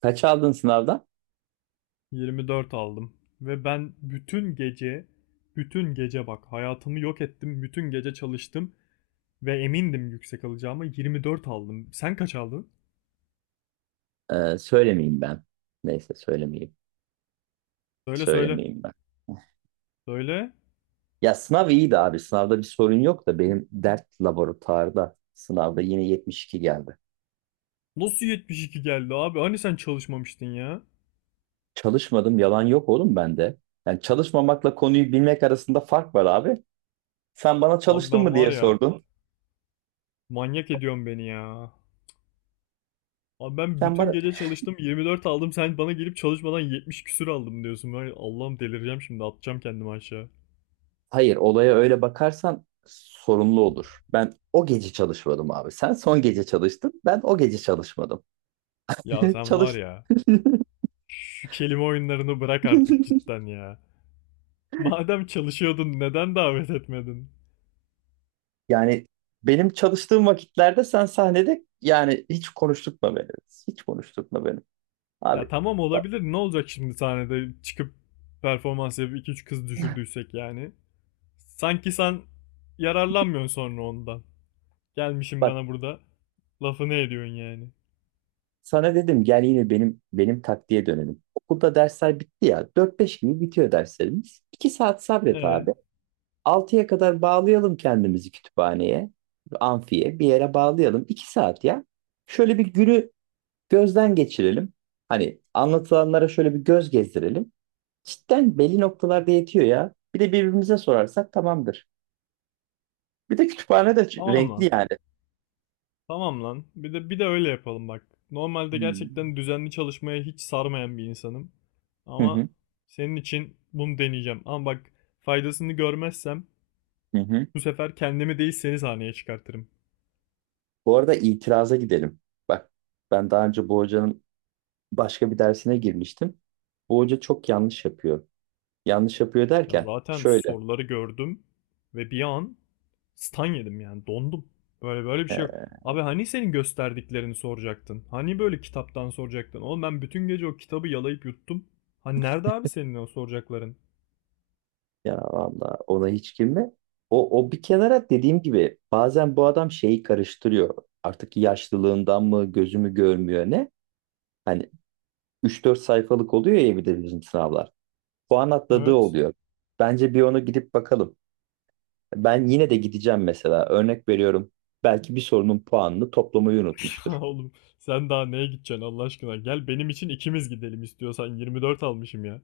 Kaç aldın sınavdan? 24 aldım. Ve ben bütün gece, bütün gece bak hayatımı yok ettim. Bütün gece çalıştım ve emindim yüksek alacağıma 24 aldım. Sen kaç aldın? Söylemeyeyim ben. Neyse söylemeyeyim. Söyle söyle. Söylemeyeyim ben. Söyle. Ya sınav iyiydi abi. Sınavda bir sorun yok da benim dert laboratuvarda sınavda yine 72 geldi. Nasıl 72 geldi abi? Hani sen çalışmamıştın ya? Çalışmadım, yalan yok oğlum bende. Yani çalışmamakla konuyu bilmek arasında fark var abi. Sen bana Abi çalıştın ben mı var diye ya, sordun. manyak ediyorsun beni ya. Abi ben Sen bütün bana gece çalıştım 24 aldım. Sen bana gelip çalışmadan 70 küsür aldım diyorsun. Ben Allah'ım, delireceğim şimdi, atacağım kendimi aşağı. Hayır, olaya öyle bakarsan sorumlu olur. Ben o gece çalışmadım abi. Sen son gece çalıştın. Ben o gece çalışmadım. Ya sen var Çalış. ya, şu kelime oyunlarını bırak artık cidden ya. Madem çalışıyordun neden davet etmedin? Yani benim çalıştığım vakitlerde sen sahnede, yani hiç konuşturtma beni. Hiç konuşturtma beni. Ya Abi tamam, bak olabilir. Ne olacak şimdi sahnede çıkıp performans yapıp iki üç kız düşürdüysek yani. Sanki sen yararlanmıyorsun sonra ondan. Gelmişim bak bana burada lafını ediyorsun yani. sana dedim, gel yine benim taktiğe dönelim. Okulda dersler bitti ya. 4-5 gibi bitiyor derslerimiz. 2 saat sabret Ee, abi. 6'ya kadar bağlayalım kendimizi kütüphaneye, amfiye bir yere bağlayalım. 2 saat ya. Şöyle bir günü gözden geçirelim. Hani anlatılanlara şöyle bir göz gezdirelim. Cidden belli noktalarda yetiyor ya. Bir de birbirimize sorarsak tamamdır. Bir de kütüphane de tamam renkli lan. yani. Tamam lan. Bir de öyle yapalım bak. Normalde Hmm. gerçekten düzenli çalışmaya hiç sarmayan bir insanım. Hı Ama hı, senin için bunu deneyeceğim. Ama bak, faydasını görmezsem hı hı. bu sefer kendimi değil seni sahneye çıkartırım. Bu arada itiraza gidelim. Bak, ben daha önce bu hocanın başka bir dersine girmiştim. Bu hoca çok yanlış yapıyor. Yanlış yapıyor Ya derken zaten şöyle. soruları gördüm ve bir an stan yedim yani dondum. Böyle böyle bir şey yok. e, Abi hani senin gösterdiklerini soracaktın? Hani böyle kitaptan soracaktın? Oğlum ben bütün gece o kitabı yalayıp yuttum. Hani nerede abi senin o soracakların? Ya valla, ona hiç girme. O bir kenara, dediğim gibi bazen bu adam şeyi karıştırıyor. Artık yaşlılığından mı gözümü görmüyor, ne? Hani 3-4 sayfalık oluyor ya bir de bizim sınavlar. Puan atladığı Evet. oluyor. Bence bir onu gidip bakalım. Ben yine de gideceğim mesela. Örnek veriyorum. Belki bir sorunun puanını toplamayı Ya unutmuştur. oğlum, sen daha neye gideceksin Allah aşkına? Gel benim için ikimiz gidelim istiyorsan, 24 almışım ya.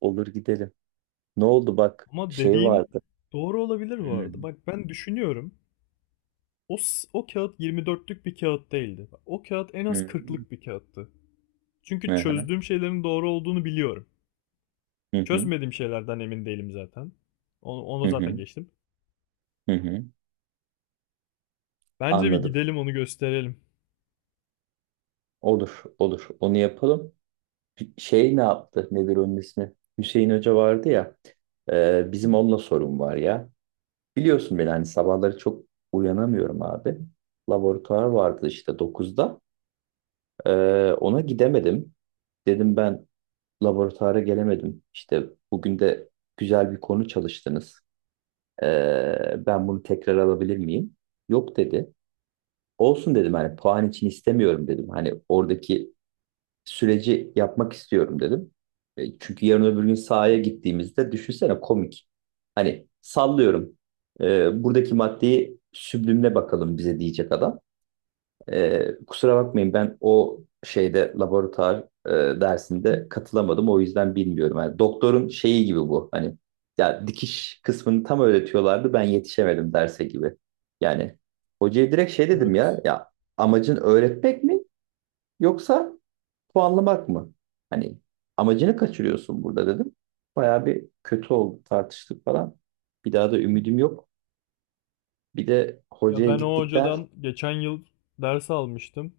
Olur, gidelim. Ne oldu, bak Ama şey dediğin vardı. doğru olabilir Hı bu arada. Bak ben düşünüyorum. O kağıt 24'lük bir kağıt değildi. O kağıt en az hı, 40'lık bir kağıttı. hı Çünkü hı, çözdüğüm şeylerin doğru olduğunu biliyorum. hı hı, Çözmediğim şeylerden emin değilim zaten. Onu hı zaten hı. geçtim. Hı hı. Bence bir Anladım. gidelim onu gösterelim. Olur olur. Onu yapalım. Bir şey ne yaptı? Nedir onun ismi? Hüseyin Hoca vardı ya. Bizim onunla sorun var ya. Biliyorsun beni, hani sabahları çok uyanamıyorum abi. Laboratuvar vardı işte 9'da. Ona gidemedim. Dedim, ben laboratuvara gelemedim. İşte bugün de güzel bir konu çalıştınız. Ben bunu tekrar alabilir miyim? Yok dedi. Olsun dedim, hani puan için istemiyorum dedim. Hani oradaki süreci yapmak istiyorum dedim. Çünkü yarın öbür gün sahaya gittiğimizde, düşünsene, komik. Hani sallıyorum. Buradaki maddeyi süblimle bakalım bize diyecek adam. Kusura bakmayın, ben o şeyde laboratuvar dersinde katılamadım. O yüzden bilmiyorum. Yani doktorun şeyi gibi bu. Hani ya dikiş kısmını tam öğretiyorlardı. Ben yetişemedim derse gibi. Yani hocaya direkt şey dedim ya. Evet. Ya amacın öğretmek mi yoksa puanlamak mı? Hani amacını kaçırıyorsun burada dedim. Bayağı bir kötü oldu, tartıştık falan. Bir daha da ümidim yok. Bir de Ya hocaya ben o gittikten... hocadan geçen yıl ders almıştım.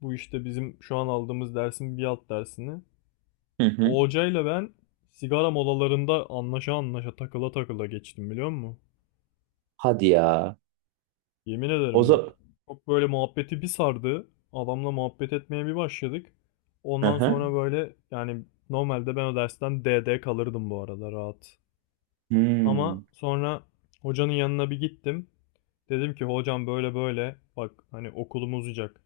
Bu işte bizim şu an aldığımız dersin bir alt dersini. Hı hı. O hocayla ben sigara molalarında anlaşa anlaşa takıla takıla geçtim, biliyor musun? Hadi ya. Yemin ederim O bak. Çok böyle muhabbeti bir sardı. Adamla muhabbet etmeye bir başladık. Ondan sonra zaman... böyle yani normalde ben o dersten DD kalırdım bu arada, rahat. Ama Hmm. sonra hocanın yanına bir gittim. Dedim ki hocam böyle böyle bak, hani okulum uzayacak.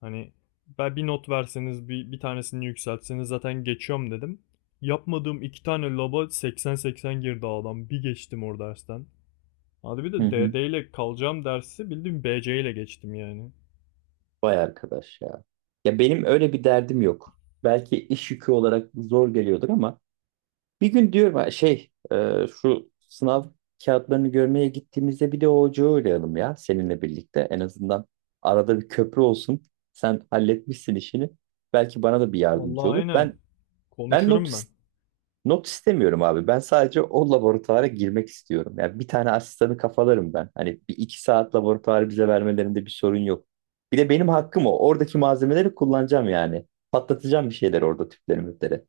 Hani ben bir not verseniz, bir tanesini yükseltseniz zaten geçiyorum dedim. Yapmadığım iki tane laba 80-80 girdi adam. Bir geçtim o dersten. Hadi bir Hı de hı. DD ile kalacağım dersi bildiğin BC ile geçtim yani. Vay arkadaş ya. Ya benim öyle bir derdim yok. Belki iş yükü olarak zor geliyordur ama bir gün diyorum, ha, şu sınav kağıtlarını görmeye gittiğimizde bir de o ocağı uğrayalım ya seninle birlikte. En azından arada bir köprü olsun. Sen halletmişsin işini. Belki bana da bir yardımcı Vallahi olur. aynen. Ben ben not Konuşurum ben. Not istemiyorum abi. Ben sadece o laboratuvara girmek istiyorum. Yani bir tane asistanı kafalarım ben. Hani bir iki saat laboratuvarı bize vermelerinde bir sorun yok. Bir de benim hakkım o. Oradaki malzemeleri kullanacağım yani. Patlatacağım bir şeyler orada, tüpleri müpleri.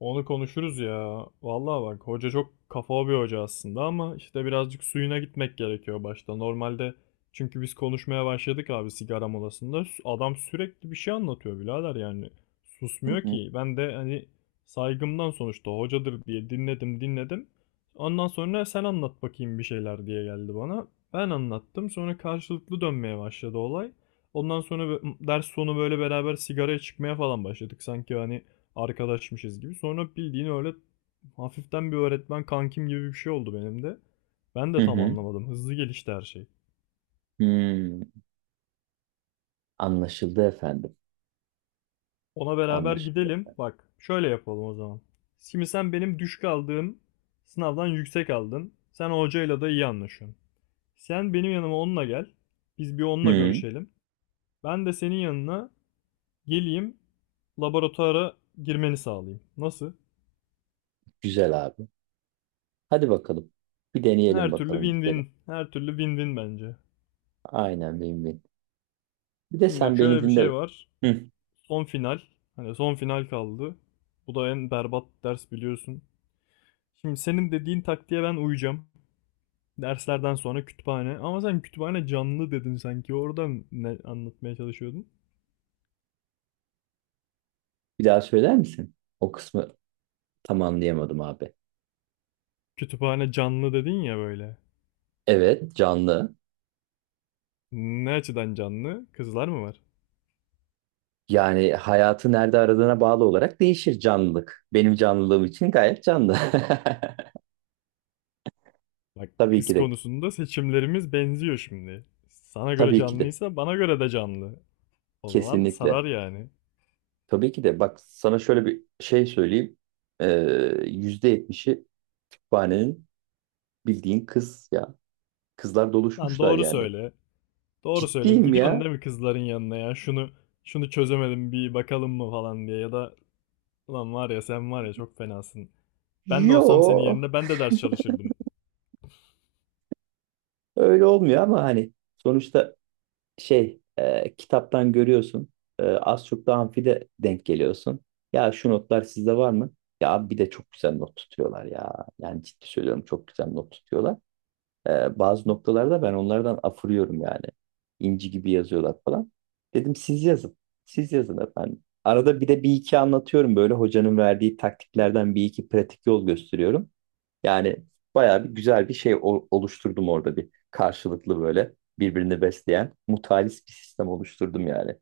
Onu konuşuruz ya. Vallahi bak, hoca çok kafa bir hoca aslında ama işte birazcık suyuna gitmek gerekiyor başta. Normalde çünkü biz konuşmaya başladık abi sigara molasında. Adam sürekli bir şey anlatıyor birader yani. Hı Susmuyor hı. ki. Ben de hani saygımdan sonuçta hocadır diye dinledim dinledim. Ondan sonra sen anlat bakayım bir şeyler diye geldi bana. Ben anlattım. Sonra karşılıklı dönmeye başladı olay. Ondan sonra ders sonu böyle beraber sigaraya çıkmaya falan başladık. Sanki hani arkadaşmışız gibi. Sonra bildiğin öyle hafiften bir öğretmen kankim gibi bir şey oldu benim de. Ben Hı de tam hı. anlamadım. Hızlı gelişti her şey. Hmm. Anlaşıldı efendim. Ona beraber Anlaşıldı gidelim. efendim. Bak şöyle yapalım o zaman. Şimdi sen benim düşük aldığım sınavdan yüksek aldın. Sen hocayla da iyi anlaşıyorsun. Sen benim yanıma onunla gel. Biz bir onunla Hı. görüşelim. Ben de senin yanına geleyim. Laboratuvara girmeni sağlayayım. Nasıl? Güzel abi. Hadi bakalım. Bir deneyelim Her türlü bakalım, gidelim. win-win. Her türlü win-win bence. Aynen. Benim. Bir de Şimdi bak sen beni şöyle bir dinle. şey var. Hı. Son final. Hani son final kaldı. Bu da en berbat ders, biliyorsun. Şimdi senin dediğin taktiğe ben uyacağım. Derslerden sonra kütüphane. Ama sen kütüphane canlı dedin sanki. Oradan ne anlatmaya çalışıyordun? Bir daha söyler misin? O kısmı tam anlayamadım abi. Kütüphane canlı dedin ya böyle. Evet, canlı. Ne açıdan canlı? Kızlar mı var? Yani hayatı nerede aradığına bağlı olarak değişir canlılık. Benim canlılığım için gayet canlı. Bak, Tabii kız ki de. konusunda seçimlerimiz benziyor şimdi. Sana göre Tabii ki de. canlıysa bana göre de canlı. O zaman Kesinlikle. sarar yani. Tabii ki de. Bak sana şöyle bir şey söyleyeyim. Ee, %70'i kütüphanenin bildiğin kız ya. Kızlar Lan doluşmuşlar doğru yani. söyle. Doğru söyle. Ciddiyim Gidiyorsun ya. değil mi kızların yanına ya? Şunu çözemedim bir bakalım mı falan diye, ya da ulan var ya, sen var ya çok fenasın. Ben de olsam senin Yo, yerinde ben de ders çalışırdım. öyle olmuyor ama hani sonuçta kitaptan görüyorsun. Az çok da amfide denk geliyorsun. Ya şu notlar sizde var mı? Ya abi, bir de çok güzel not tutuyorlar ya. Yani ciddi söylüyorum, çok güzel not tutuyorlar. Bazı noktalarda ben onlardan afırıyorum yani. İnci gibi yazıyorlar falan. Dedim siz yazın. Siz yazın efendim. Arada bir de bir iki anlatıyorum böyle, hocanın verdiği taktiklerden bir iki pratik yol gösteriyorum. Yani bayağı bir güzel bir şey oluşturdum orada, bir karşılıklı böyle birbirini besleyen mutualist bir sistem oluşturdum yani.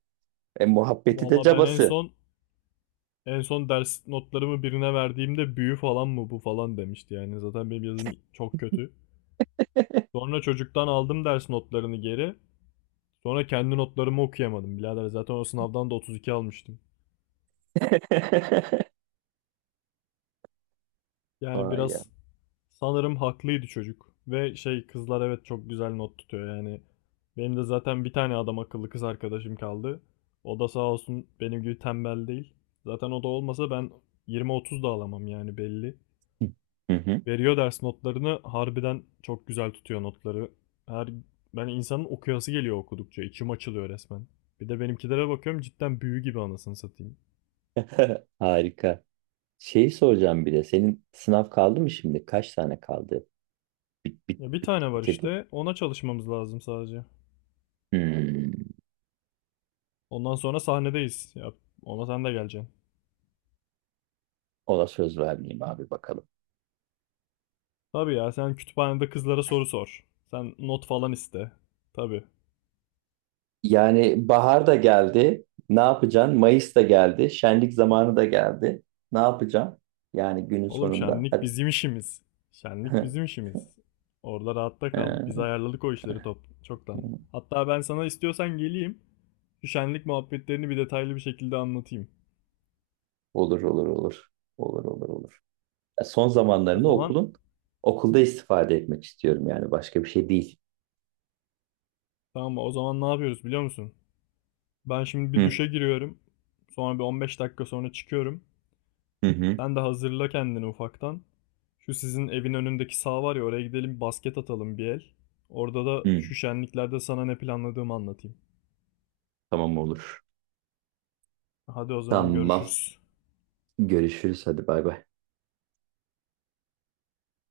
Muhabbeti de Valla ben en cabası. son en son ders notlarımı birine verdiğimde büyü falan mı bu falan demişti yani. Zaten benim yazım çok kötü. Sonra çocuktan aldım ders notlarını geri. Sonra kendi notlarımı okuyamadım. Birader zaten o sınavdan da 32 almıştım. Yani Vay ya. biraz sanırım haklıydı çocuk. Ve şey, kızlar, evet, çok güzel not tutuyor yani. Benim de zaten bir tane adam akıllı kız arkadaşım kaldı. O da sağ olsun benim gibi tembel değil. Zaten o da olmasa ben 20-30 da alamam yani, belli. Hı hı. Veriyor ders notlarını, harbiden çok güzel tutuyor notları. Her, ben insanın okuyası geliyor, okudukça içim açılıyor resmen. Bir de benimkilere bakıyorum cidden büyü gibi, anasını satayım. Harika. Şeyi soracağım bir de. Senin sınav kaldı mı şimdi? Kaç tane kaldı? Bit, bit, Ya bir bit, tane var bitirdi. işte, ona çalışmamız lazım sadece. Hmm. Ondan sonra sahnedeyiz. Ya ona sen de geleceksin. Ona söz vermeyeyim abi, bakalım. Tabii ya, sen kütüphanede kızlara soru sor. Sen not falan iste. Tabii. Yani bahar da geldi. Ne yapacaksın? Mayıs da geldi. Şenlik zamanı da geldi. Ne yapacaksın? Yani günün Oğlum sonunda. şenlik Hadi. bizim işimiz. Şenlik bizim işimiz. Orada rahatta kal. Biz Ee, ayarladık o işleri top çoktan. Hatta ben sana istiyorsan geleyim. Şu şenlik muhabbetlerini bir detaylı bir şekilde anlatayım. Olur olur olur. Olur olur olur. Son O zamanlarını zaman okulda istifade etmek istiyorum, yani başka bir şey değil. tamam, o zaman ne yapıyoruz biliyor musun? Ben şimdi bir Hı duşa giriyorum. Sonra bir 15 dakika sonra çıkıyorum. hı hı. Sen de hazırla kendini ufaktan. Şu sizin evin önündeki saha var ya, oraya gidelim basket atalım bir el. Orada da Hı. şu şenliklerde sana ne planladığımı anlatayım. Tamam olur. Hadi o zaman Tamam. görüşürüz. Görüşürüz, hadi bay bay.